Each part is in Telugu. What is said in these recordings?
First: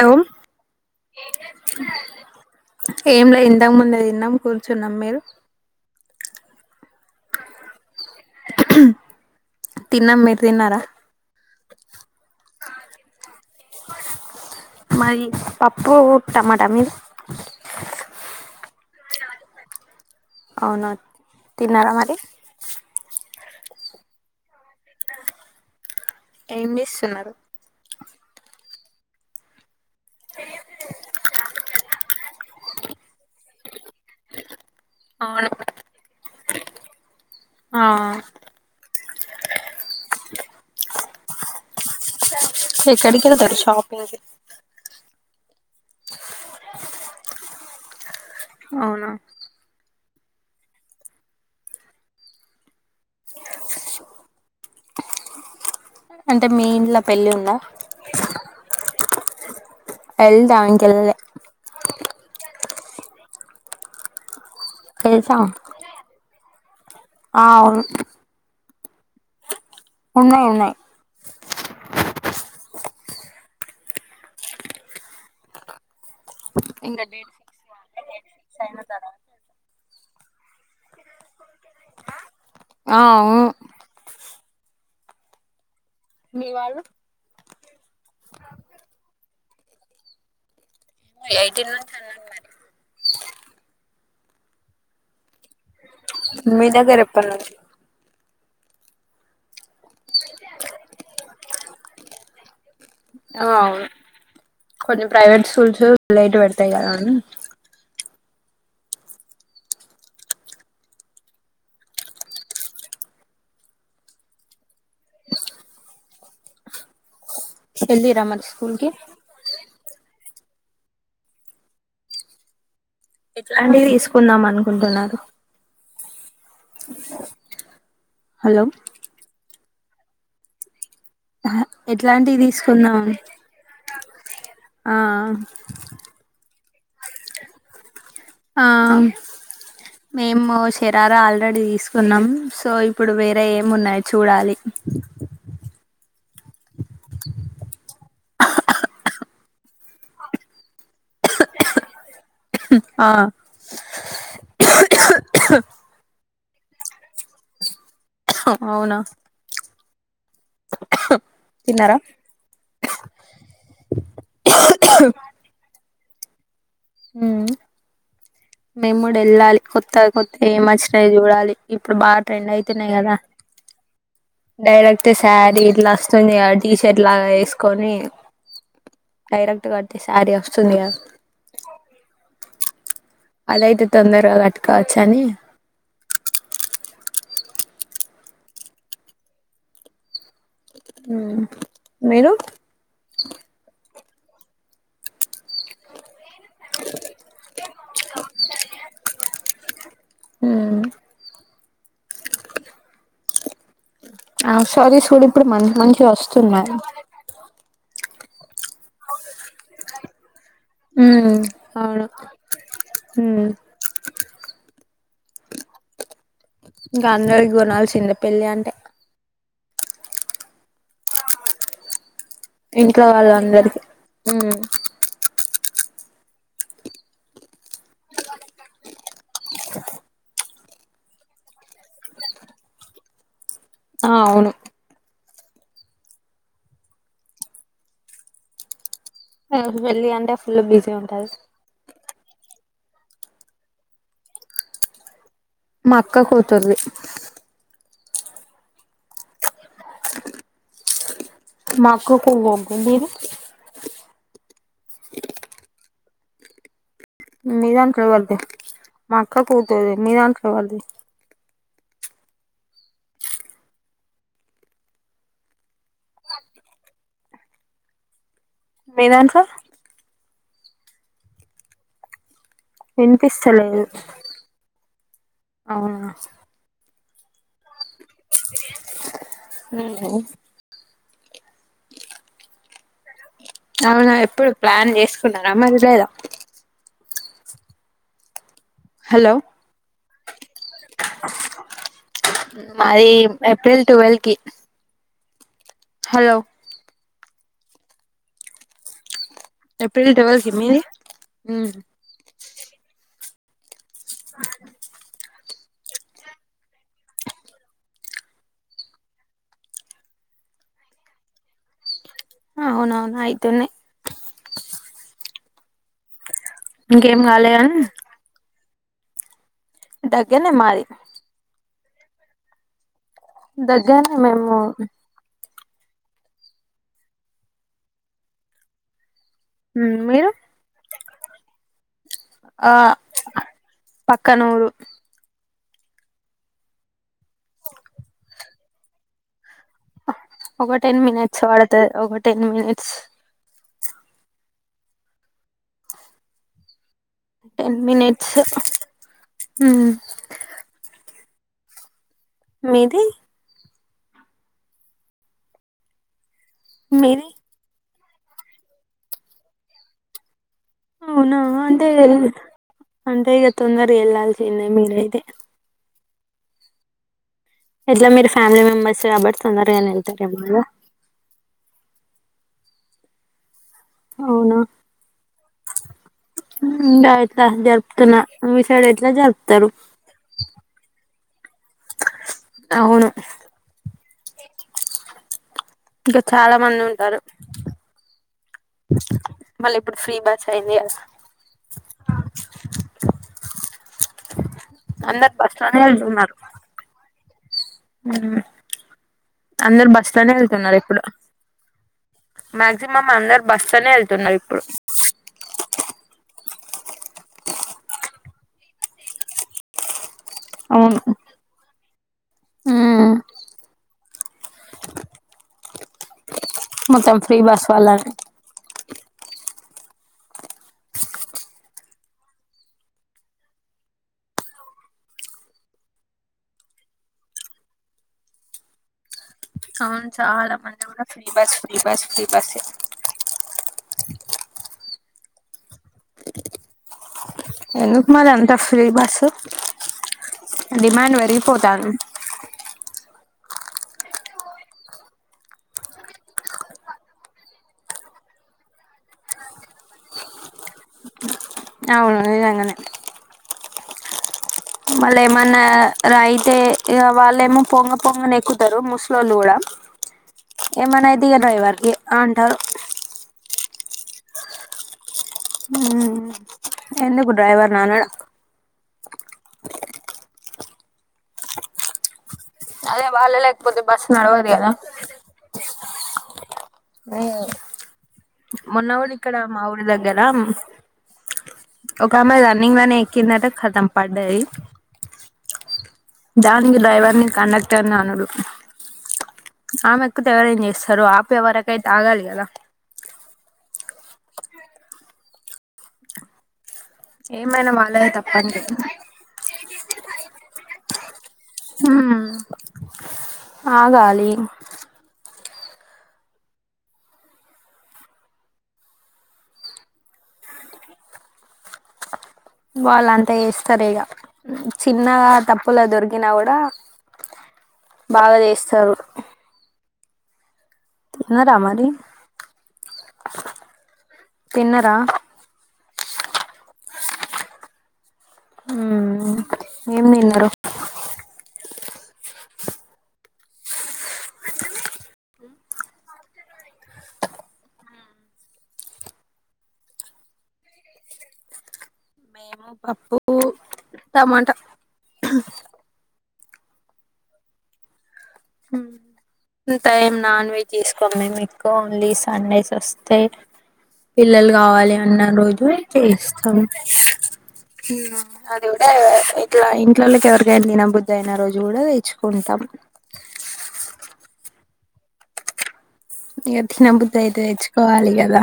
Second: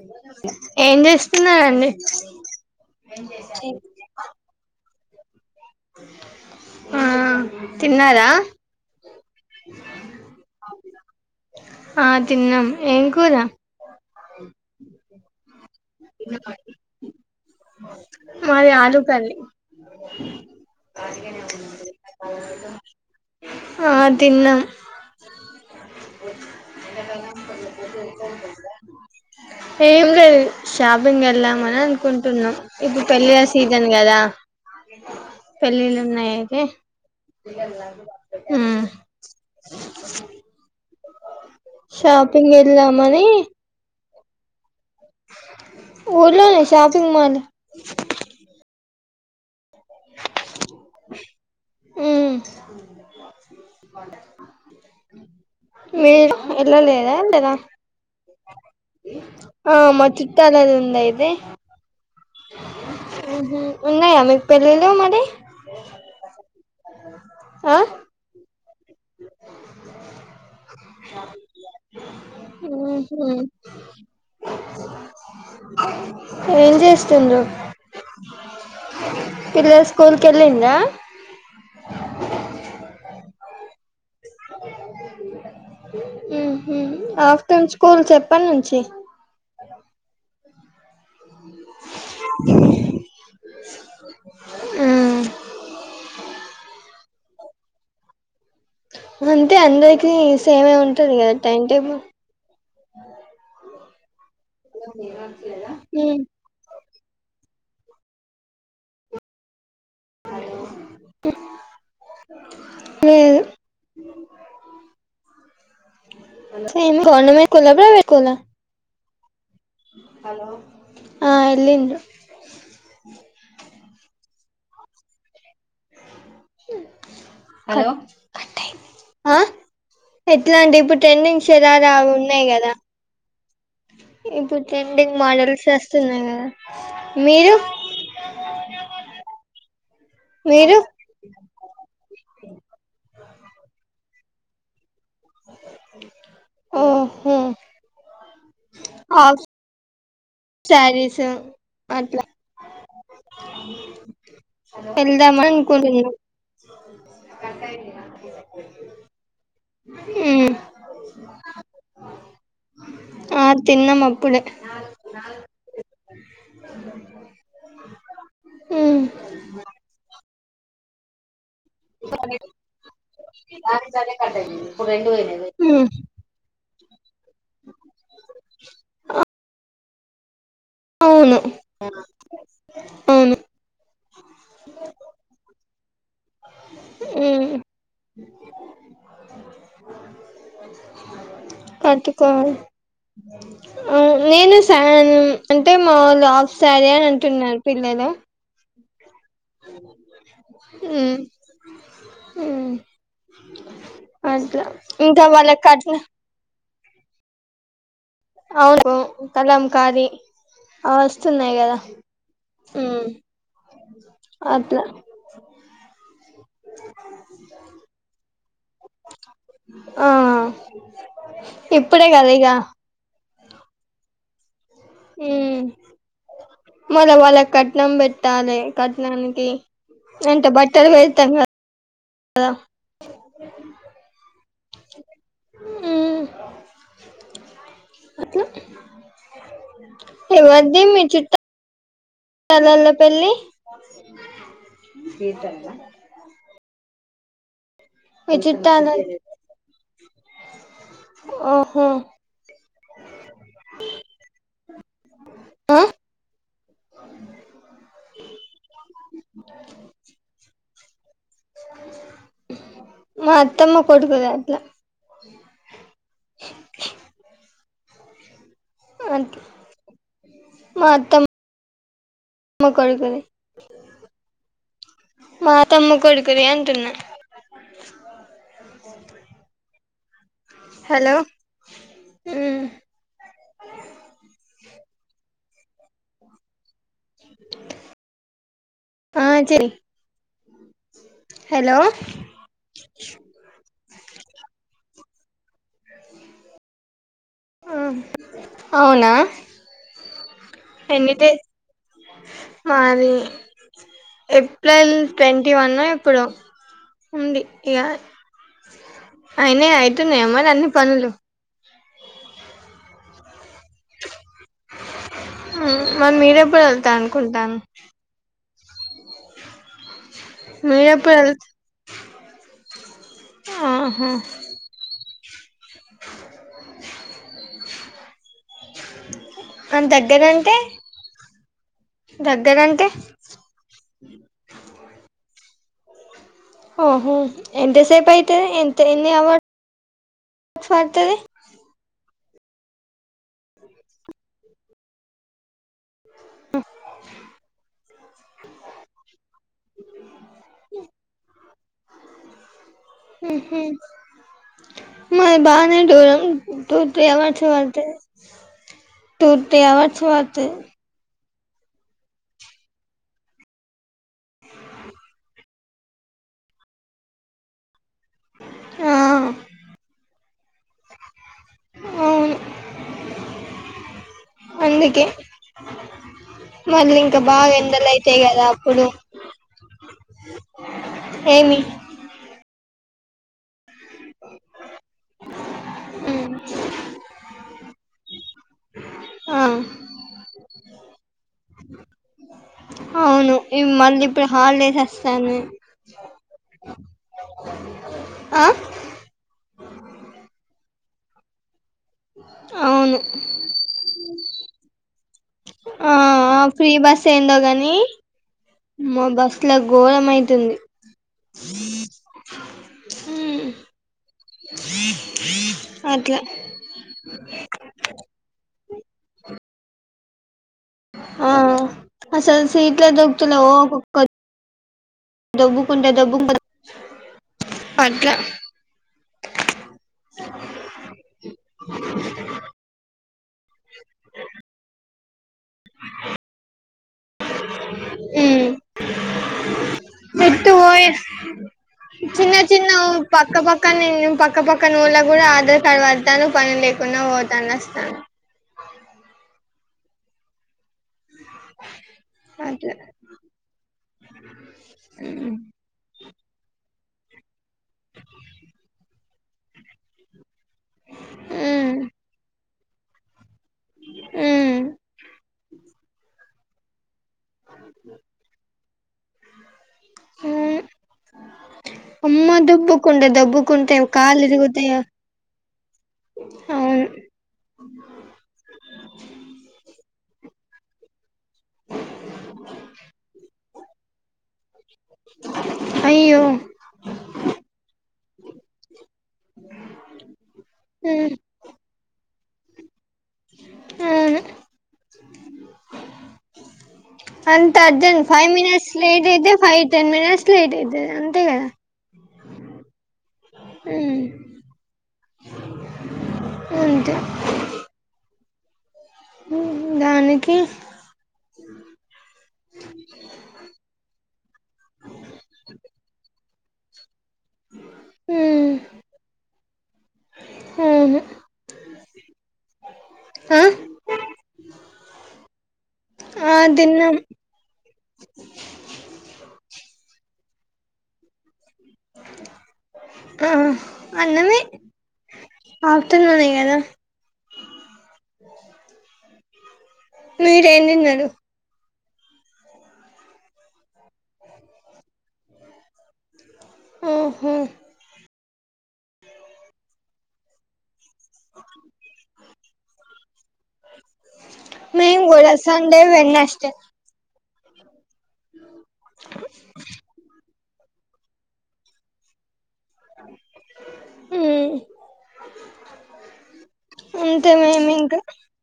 హలో ఏం చేస్తున్నరండి ఏం లే ఇంతకు ముందే తిన్నాం కూర్చున్నాం మీరు ఆ తిన్నారా తిన్నాం మీరు తిన్నారా ఆ తిన్నాం ఏం కూర మా ది పప్పు టమాటా మీది తది అవున తిన్నారా మరి ఆ తిన్నాం ఏం చేస్తున్నారు [unintelligible] ఏం లేదు షాపింగ్ వెళ్దామని అనుకుంటున్నాం ఇప్పుడు పెళ్ళిల సీ జన్ కదా అవును పెళ్ళిళ్ళు ఉన్నాయి ఏ ఆ హ్మ్ షాపింగ్ ఎక్కడికి ఎల్దమని వెళ్తారు షాపింగ్ కి ఊర్లోనే షాపింగ్ మాల్ అవునా హుమ్ మీర్ అంటే మీ ఇంట్లో ఎలల్లేద పెళ్ళి జరా ఉందా ఆ మ వెళ్దాం చుట్టాలదే అండి ఇంకెళ్ళలే ఇది ఉన్నాయ మి పెళ్ళిళ్ళు మరి తెలుసా ఆ అవును ఉన్నాయి ఉన్నాయి హుమ్ హు ఏం ఇంకా డేట్ చేస్తుండవ్ ఫిక్స్ కాలే డేట్ ఫిక్స్ అయిన తర్వాత పిల్లల్ స్కూల్ కెల్లిందా ఆ అవును మీ హుమ్ హు వాళ్ళు ఆఫ్టర్నూన్ స్కూల్ ఎప్పనుంచి ఎయిటీన్ నుంచి అన్నారు మరి హ్మ్ మీ దగ్గర ఎప్పటి నుండి వన్ అయితే అందరికి సేమే ఉంటది కదా టైం టేబుల్ కొంచెం ప్రైవేట్ స్కూల్స్ లేటు పెడతాయి కదా అని లేదు నేను కొండమీద ఎల్లి రామను స్కూల్ కి ఆ ఎల్లిందు ఇట్లాంటి వి తీసుకుందాం అనుకుంటున్నారు హలో ఆ ఎట్లా అంటి ఇప్పుడు టెన్నింగ్స్లాలా ఎట్లాంటివి వుఉన్నాయి కదా తీసుకుందాం ఇప్పుడు ఆ ట్రెండింగ్ మోడల్స్ వస్తున్నాయి కదా మీరు ఆ మేము మీరు శరారా ఆల్రెడీ తీసుకు కున్నాం సో ఇప్పుడు వేరే ఏం ఉన్నాయి చూడాలి ఓహో హా ఫస్ శ్వారీ సే అట్లా ఆ వెళ్దామ అనుకున్నా కట్టయిందిరా అవునా తిన్నారా ఆ తిన్నాం అప్పుడే హ మేమ్ హ్మ్ గూడ వెల్లాలి కొత్త కొత్త ఏం మచ్చినాయి చూడాలి ఇప్పుడు బాగా ట్రెండ్ అయితున్నాయి కదా డైరెక్ట్ శారీ ఇట్లా వస్తుంది తీసే ఇట్లా వేసుకొని డైరెక్ట్గా శ్యా ర్వవస్త అవును అవును అలా అయితే తొందరగా కట్టుకోవచ్చ అని హ్మ్ మీరు కట్టుకోవాలి నేను సాడన్ అంటే మా వులు ఆఫ్సారీ యా అని అంటున్నారు పిల్లలు అ ఆ ఆ సారీస్ కూడా ఇప్పుడు మంచి మంచిగా వస్తున్నాయి అవును కలం కారీ అ ఉమ్ వస్తున్నాయి కదా అవును ఉమ్ అట్లా ఇంకా అందరికి కొనాల్సిందే పెళ్ళి అంటే ఆ ఇప్పుడే కదా ఇగ ఇంట్లో వాళ్ళు అందరికి ఉమ్ ఉమ్ మళ్ళా వాళ్ళకి కట్నం పెట్టాలి కట్నానికి అంటే బట్టలు పెడతాం కదా ఆ అవును ఉమ్ అట్లా పెళ్ళి అంటే ఫుల్ బిజీ ఉంటది ఏలల్లో పెళ్లి ఇతంగా తొర్రి మీ చుట్టలు మా అక్కకు గుతుర్ మీది ఆ మీదంట్లో ఎవర్ది మాఅక్క కూతుర్ది మీదంట్లో ఎవర్ది మా అత్తమ్మ కొడుకుదా అట్లా అట్లా మీదాంట్లో మా అత్తమ్ అమ్మ కొడుకునీ వినిపిస్తలేదు మా అత్తమ్మ అవునా కొడుకునీ అంటున్నా వున హలో వున అవునా ఎప్పుడు ప్లాన్ చేసుకున్నారా మరి లేదా ఆ హలో చెయ్ హలో మది ఏప్రిల్ టుల్ల్వ్ కి హలో ఆ అవునా ఏప్రిల్ టువేల్ కి మీది ఎన్ని డేస్ ఉ మాది... ఏప్రిల్ ట్వన్ ఇవల్న ఎప్పుడో ఉంది ఇగ అయినయ అయితున్నాయ మరి అన్ని పనులు ఆ ఔనఔను అయితున్నాయి. ఊ... మరి మీరు ఎప్పుడు ఇంకేం కాలే వెళ్తాననుకుంటారు గాని దగ్గరనే మాది మీరు ఎప్పుడు ఎల్ ఆహా దగ్గరనే మేము అన్ మీరు దగ్గరంటే ఆ దగ్గరంటే పక్కనూరు ఓహో ఎంతసేపు అయితది ఎంత ఎన్ని అవర్స్ ఒక టెన్ పడుతది మినిట్స్ పడతది ఒక టెన్ మినిట్స్ ఉ టెన్ మినిట్స్ హు మీది మాది బానే దూరం టు త్రీ మీది అవర్స్ పడతది టూ త్రీ అవర్స్ పడతది అవునా అంటే అంటే ఇగ తొందర గా యెళ్లాల్సిందే మీరైతే ఎట్లా మీరు ఫ్యామిలీ ఆ మెంబెర్స్ కాబట్టి తొందరగనే వెళ్తారేమో కదా అవును అవునా అందుకే మళ్ళీ ఇంగ ఇంకా అట్లా బాగా ఎండలు అయితాయి జరుపుతున్నా, కదా అప్పుడు మీసైడ్ ఎట్లా జరుపుతారు ఏమి అవును ఇంకా చాలా మంది ఉంటారు ఆ మళ్ళీ ఇప్పుడు ఫ్రీ బస్ సైది గా అవును మళ్ళీ ఇప్పుడు హాలిడేస్ అందరు అస్తాన్నాయ్ బస్ లోనే వెళ్తున్నారు ఉమ్, ఆ అందరు బస్సులోనే యెళ్తున్నారు ఇప్పుడు అవును మాక్సిమం అందరు బస్సులోనే యెళ్తున్నారు ఇప్పుడు ఆ ఫ్రీ బస్ ఏందో గాని మా బస్సు లో ఘోరం అయి తుంది అవును ఉమ్, హూ అట్లా మొత్తం ఫ్రీ బస్ వల్లనే ఆ అసలు సీట్లే దొరుక్కుతలేవ్ ఒక్కొక్క దబ్బుకుంట దబ్బుకుంట అట్లా అవును చాలా మంది కూడా free bus free bus free బసే ఎందుకు మాళ్ళ ఉమ్ ఎంత ఫ్రీ బస్ ఎటు పోయే డిమాండ్ పెరిగిపోతాంది పక్కపక్క నే పక్కపక్క నొల్లు కూడా ఆధార్ కార్డ్ వాడతాను పని లేకుండా పోతాను వస్తాండు అవును నిజంగానే అ మళ్ళా ఏమన్నా రయితే ఇగ వాళ్ళేమె పొంగ పొంగన ఎక్కుతారు ముస్ లోల్లు కూడా ఏమన్నా అయితే ఇక డ్రైవర్ కే అంటారు మ్మ్ హ్మ్ ఎందుకు డైవర్ అనడ హ్మ్ అమ్మద్దు దొబ్బు కుంటే అదే దొబ్బు వాళ్ళే కుంటే లేకపోతే బస్సు కాలు నడవదు ఇరుగుతాయి కదా గా పొమ [inaudible] మొన్న కూడా ఇక్కడ మా ఊరి దగ్. దలమ్ ఒక ఆమె రన్నింగ్ లోనే ఎక్కిందాట ఖతం పడ్డది. అయ్యో దానికి డ్రైవర్ ని కండక్టర్ ని అనడు ఆమె ఎక్కతే వాళ్ళేం చేస్తారు ఉమ్ ఆపే వరకు ఆగలిగా. కదా ఉను అంత ఏమైనా అర్జెంట్ వాళ్ళదే ఫైవ్ తప్పండి మినిట్స్ లేట్ అయితే ఫైవ్ టెన్ మినిట్స్ లేట్ అయితాది అంతే కదా. ఆ. ఉమ్ ఆగాలి. అంతే. ఉహు దానికి. వాళ్ళు అంతా చేస్తారు ఇగ చిన్నగా తప్పులో దొరికిిన కూడా. బాగా చేస్తారు. సుసూ. తిన్నరా మరి ఆ తిన్నరా. ఆ తిన్నం. హ్మ్ ఏం తిన్నారు. ఆహ అన్నమే ఆఫ్టర్నూన్ ఎ కదా. మీరేం తిన్నారు. ఆ పప్పు. టమాటా ఓహో. ఉంటాయి నాన్ వె తీసుకోం మేము ఎక్కువ ఓన్లీ సండేస్ వస్తే పిల్లలు కావాలి మేము అన్న కూడా రోజు సండే వెడ్నెస్డే చేస్తాం. ఉన్నా అది కూడా ఇట్లా ఇంట్లో లోకి ఎవరి. తిన్న బుద్దయిన రోజు కూడా తెచ్చుకుంటాం. ఉ తినబుద్దయితే ఇంకా తెచ్చుకోవాలి కదా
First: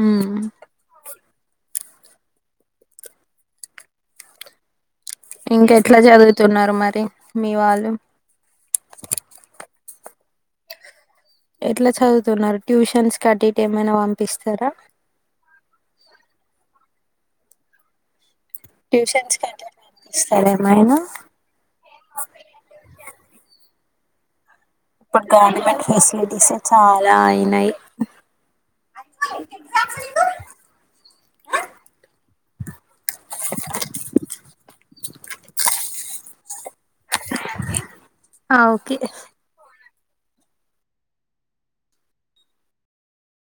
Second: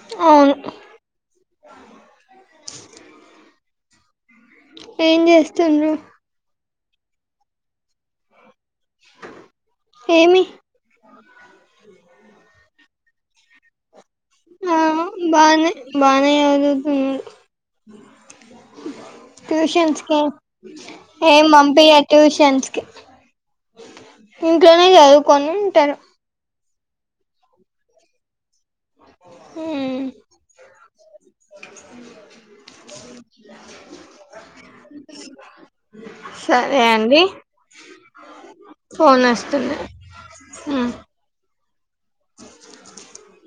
ఉ చుక్. ఇంకా చేస్తుండ్రు ఎట్లా చదువుతున్నారు మరి. మీ వాళ్ళు ఏమి ఎట్లా చదువుతున్నారు ట్యూషన్స్. కటికే మన వాంత్ ఇస్తరా ఆ బానే బానే చదువుతున్నారు ట్యూషన్స్ కట్ట ట్యూషన్స్ కి పంపిస్తారు ఏమైనా నేన్ పంపియ ట్యూషన్స్ కి ఇంట్లోనె ఇప్పుడు చదువుకొని గవర్నమెంట్ ఉంటారు ఫెసిలిటీస్ చాలా అయినాయి ఊ సరే అండి ఆ ఓకే ఫోన్ వొస్తుంది ఉ